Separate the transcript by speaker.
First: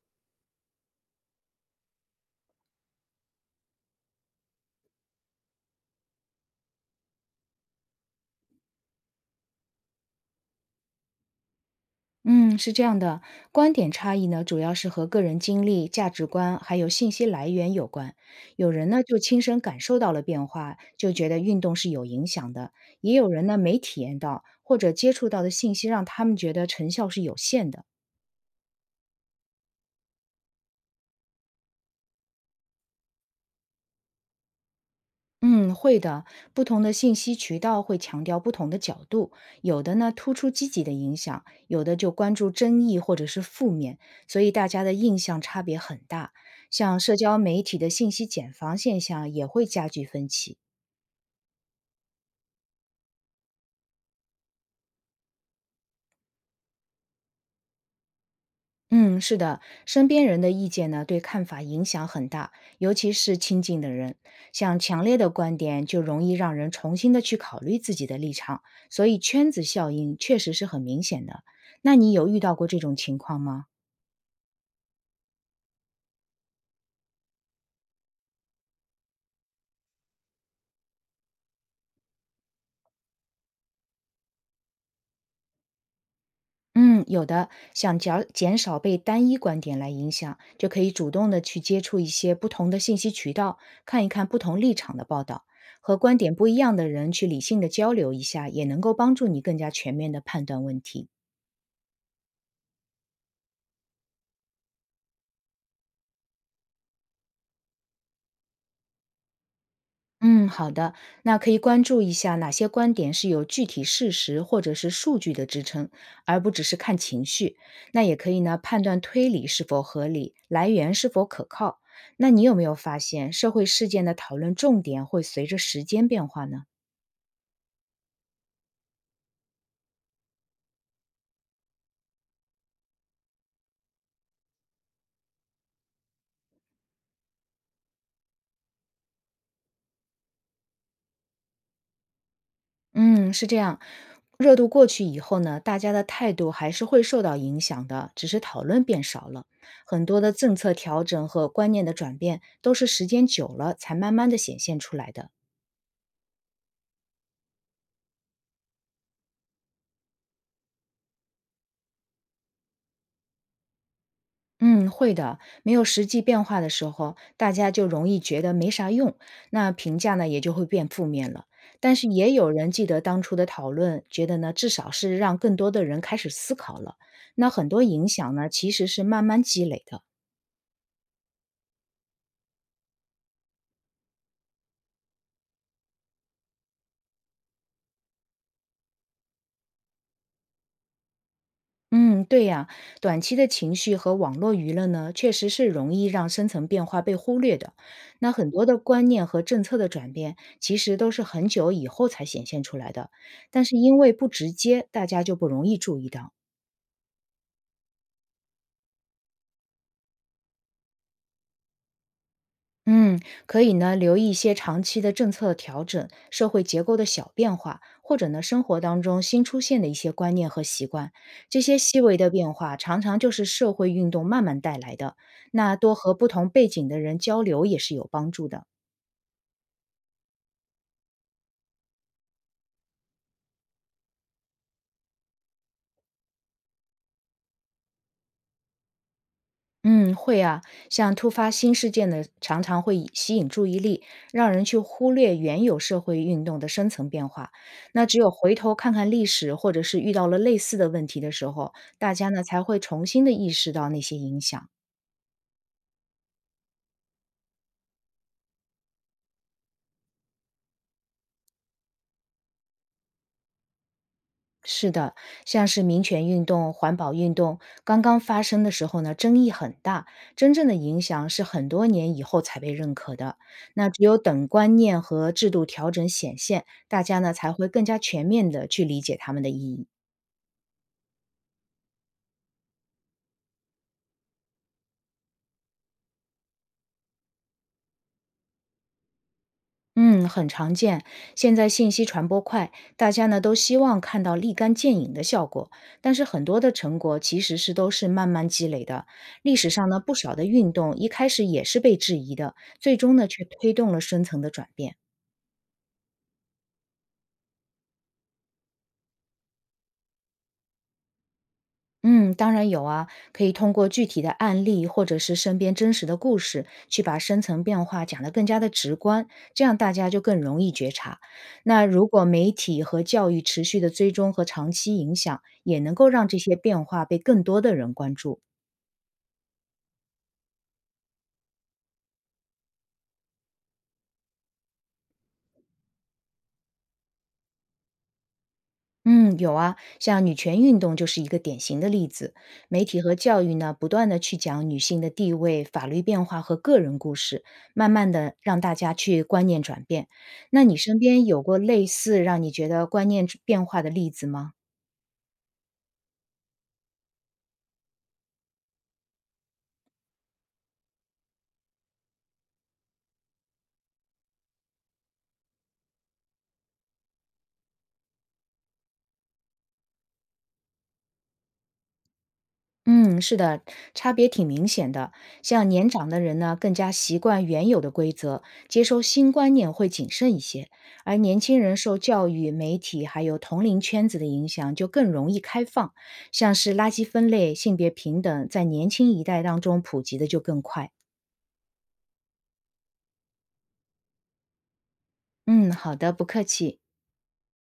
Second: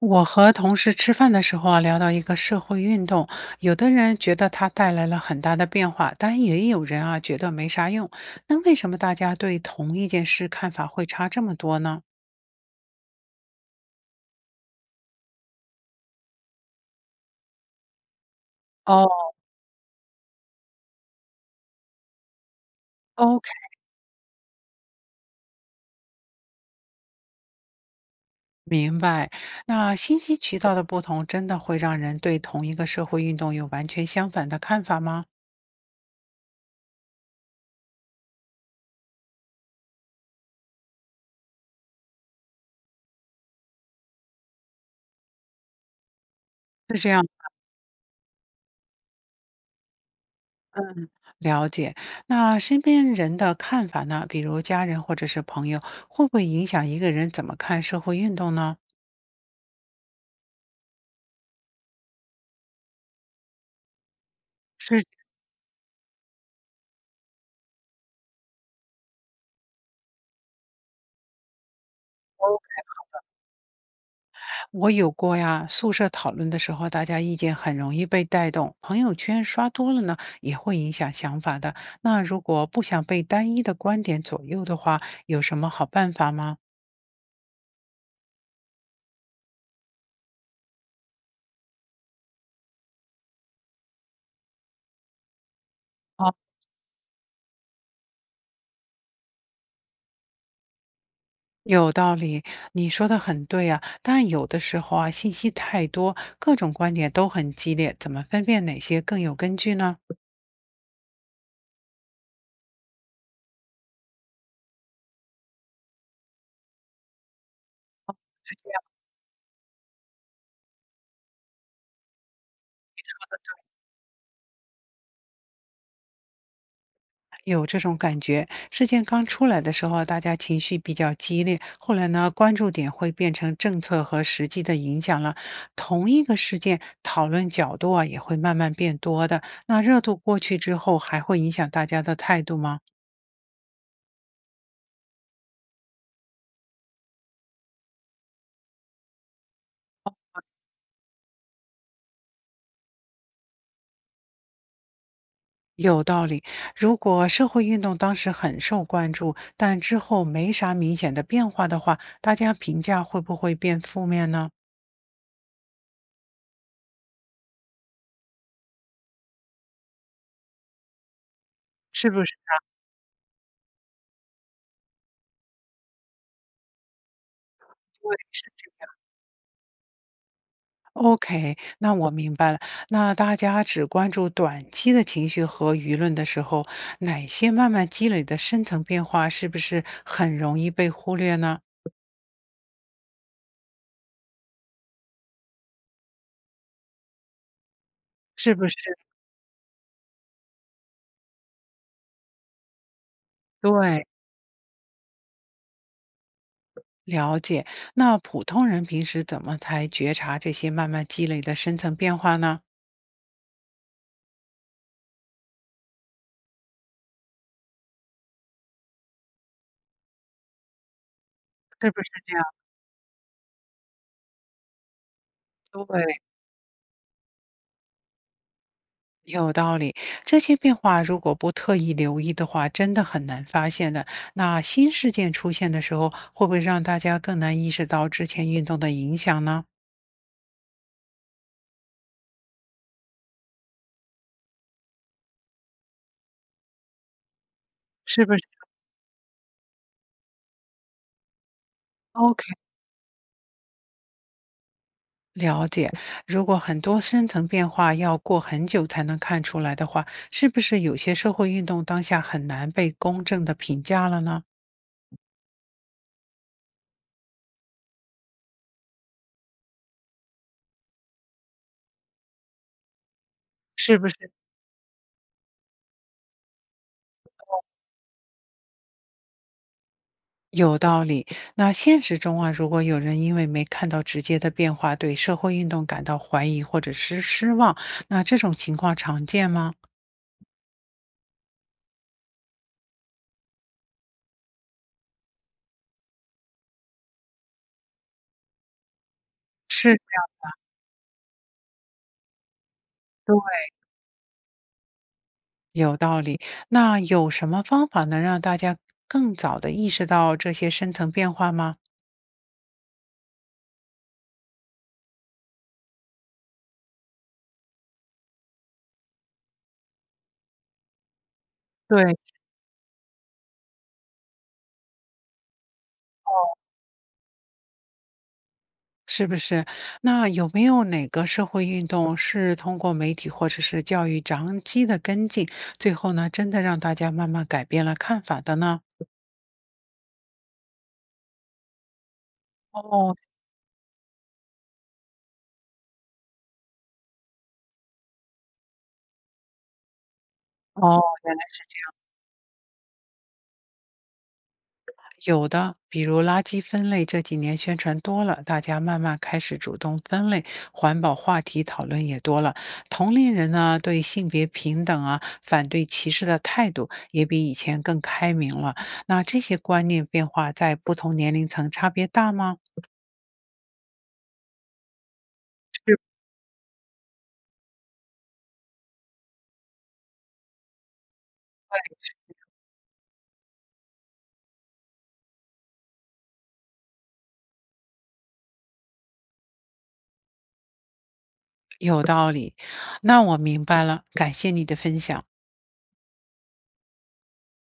Speaker 1: 我和同事吃饭的时候啊，聊到一个社会运动，有的人觉得它带来了很大的变化，但也有人啊觉得没啥用。那为什么大家对同一件事看法会差这么多呢？
Speaker 2: 嗯，是这样的，观点差异呢，主要是和个人经历、价值观还有信息来源有关。有人呢就
Speaker 1: 哦
Speaker 2: 亲身感受到了变化，就觉得运动是有影响的；也有人
Speaker 1: ，OK，
Speaker 2: 呢没体验到，或者接触到的信息让他们觉得成效是有限的。
Speaker 1: 明白。那信息渠道的不同，真的会让人对同一个社会运动有完全相反的看法吗？
Speaker 2: 嗯，会的。不同的信息渠道会强调不同的角度，有的呢突出积极的影响，有的就关注争议或者是负面，所以大家的印象差别很大。像
Speaker 1: 是这
Speaker 2: 社
Speaker 1: 样，
Speaker 2: 交媒体的信息茧房现象也会加剧分歧。
Speaker 1: 了解。那身边人的看法呢？比如家人或者是朋友，会不会影响一个人怎么看社会运动呢？
Speaker 2: 嗯，是的，身边人的意见呢，对看法影响很大，尤其是亲近的人，像
Speaker 1: 是。
Speaker 2: 强烈的观点就容易让人重新的去考虑自己的立场，所以圈子效应确实是很明显的。那你有遇到过这种情况吗？
Speaker 1: 我有过呀，宿舍讨论的时候，大家意见很容易被带动，朋友圈刷多了呢，也会影响想法的。那如果不想被单一的观点左右的话，有什么好办法吗？
Speaker 2: 嗯，有的，想减少被单一观点来影响，就可以主动的去接触一些不同的信息渠道，看一看不同立场的报道，和观
Speaker 1: 哦，
Speaker 2: 点不一样的人去理性的交流一下，也能够帮助你更加全面的判断问题。
Speaker 1: 有道理，你说的很对啊。但有的时候啊，信息太多，各种观点都很激烈，怎么分辨哪些更有根据呢？
Speaker 2: 嗯，好的，那可以关注一下哪些观点是有具体事实或者是数据的支撑，而不只是看情绪。那也可以呢，判断推理是否合理，来源是否可靠。那你有没有发现，社会事件的讨论重点会随着时间变化呢？
Speaker 1: 有这种感觉，事件刚出来的时候，大家情绪比较激烈，后来呢，关注点会变成政策和实际的影响了。同一个事件，讨论角度啊也会慢慢变多的。那热度过去之后，还会影响大家的态度吗？
Speaker 2: 嗯，是这样。热度过去以后呢，大家的态度还是会受到影响的，只是讨论变少了。很多的政策调整和观念的转变，都是时间久了才慢慢的显现出来的。
Speaker 1: 有道理。如果社会运动当时很受关注，但之后没啥明显的变化的话，大家评价会不会变负面呢？
Speaker 2: 嗯，会的。没有实际变化的时候，大家就容易觉得没啥用，那评价呢也就会变负面了。但是
Speaker 1: 是不是？
Speaker 2: 也有人记得当初的讨论，觉得呢至少是让更多的人开始思考了。那很多影响呢其实是慢慢积累的。
Speaker 1: OK，那我明白了。那大家只关注短期的情绪和舆论的时候，哪些慢慢积累的深层变化是不是很容易被忽略呢？
Speaker 2: 嗯，对呀，短期的情绪和网络娱乐呢，确实是容易让深层变化被忽略的。那很
Speaker 1: 是不
Speaker 2: 多
Speaker 1: 是？
Speaker 2: 的观念和政策的转变，其实都是很久以后才显现出来的，但是因
Speaker 1: 对，
Speaker 2: 为不直接，大家就不容易注意到。
Speaker 1: 了解。那普通人平时怎么才觉察这些慢慢积累的深层变化呢？
Speaker 2: 嗯，可以呢，留意一些长期的政策调整、社会结构的小变化，或者呢，生活当中新出现的一些观念和习惯。这些
Speaker 1: 是
Speaker 2: 细
Speaker 1: 不是
Speaker 2: 微的
Speaker 1: 这样？
Speaker 2: 变化，常常就是社会运动慢慢带来的。那多和
Speaker 1: 对。
Speaker 2: 不同背景的人交流也是有帮助的。
Speaker 1: 有道理，这些变化如果不特意留意的话，真的很难发现的。那新事件出现的时候，会不会让大家更难意识到之前运动的影响呢？
Speaker 2: 嗯，会啊，像突发新事件呢，常常会以吸引注意力，让人去忽略原有社会运动的深层变化。那只
Speaker 1: 是
Speaker 2: 有
Speaker 1: 不是
Speaker 2: 回头看看历史，或者是遇到了类似的问题的时候，大家呢
Speaker 1: ？OK，
Speaker 2: 才会重新的意识到那些影响。
Speaker 1: 了解。如果很多深层变化要过很久才能看出来的话，是不是有些社会运动当下很难被公正的评价了呢？
Speaker 2: 是的，像是民权运动、环保运动刚刚发生的时候呢，争议很大，真正的影响是很多年以后才被认可的。那
Speaker 1: 是
Speaker 2: 只
Speaker 1: 不是？
Speaker 2: 有等观念和制度调整显现，大家呢才会更加全面的去理解它们的意义。
Speaker 1: 有道理。那现实中啊，如果有人因为没看到直接的变化，对社会运动感到怀疑或者是失望，那这种情况常见吗？
Speaker 2: 嗯，很常见。现在信息传播快，大家呢都希望看到立竿见影的效果，但是很多的成果其实是都是慢慢积累的。历史上
Speaker 1: 是。
Speaker 2: 呢，不少的运动一开始也是被质疑的，最终呢
Speaker 1: 对，
Speaker 2: 却推动了深层的转变。
Speaker 1: 有道理。那有什么方法能让大家更早的意识到这些深层变化吗？
Speaker 2: 嗯，当然有啊，可以通过具体的案例或者是身边真实的故事，去把深层变化讲得更加的直观，这样大家就更容易觉察。那
Speaker 1: 对，
Speaker 2: 如果媒体和教育持续的追踪和长期影响，也能够让这些变化被更多的人关注。
Speaker 1: 是不是？那有没有哪个社会运动是通过媒体或者是教育长期的跟进，最后呢，真的让大家慢慢改变了看法的呢？
Speaker 2: 嗯，有啊，像女权运动就是一个典型的例子。媒体
Speaker 1: 哦
Speaker 2: 和教育呢，不断的去讲女性的地位、法律变化和个人故事，慢慢的让大家去观念转变。那你身
Speaker 1: 哦，
Speaker 2: 边
Speaker 1: 原来
Speaker 2: 有过
Speaker 1: 是
Speaker 2: 类似让你觉得观念变化的例子吗？
Speaker 1: 有的，比如垃圾分类，这几年宣传多了，大家慢慢开始主动分类，环保话题讨论也多了。同龄人呢，对性别平等啊、反对歧视的态度也比以前更开明了。那这些观念变化在不同年龄层差别大吗？
Speaker 2: 嗯，是的，差别挺明显的。像年长的人呢，更加习惯原有的规则，接收新观念会谨慎一些；而年轻人受教育、媒体还有同龄圈子的影响，就更容易开放。像是垃圾分类、性别平等，在年轻一代当中普及的就更快。
Speaker 1: 有道理。那我明白了，感谢你的分享。
Speaker 2: 嗯，好的，不客气。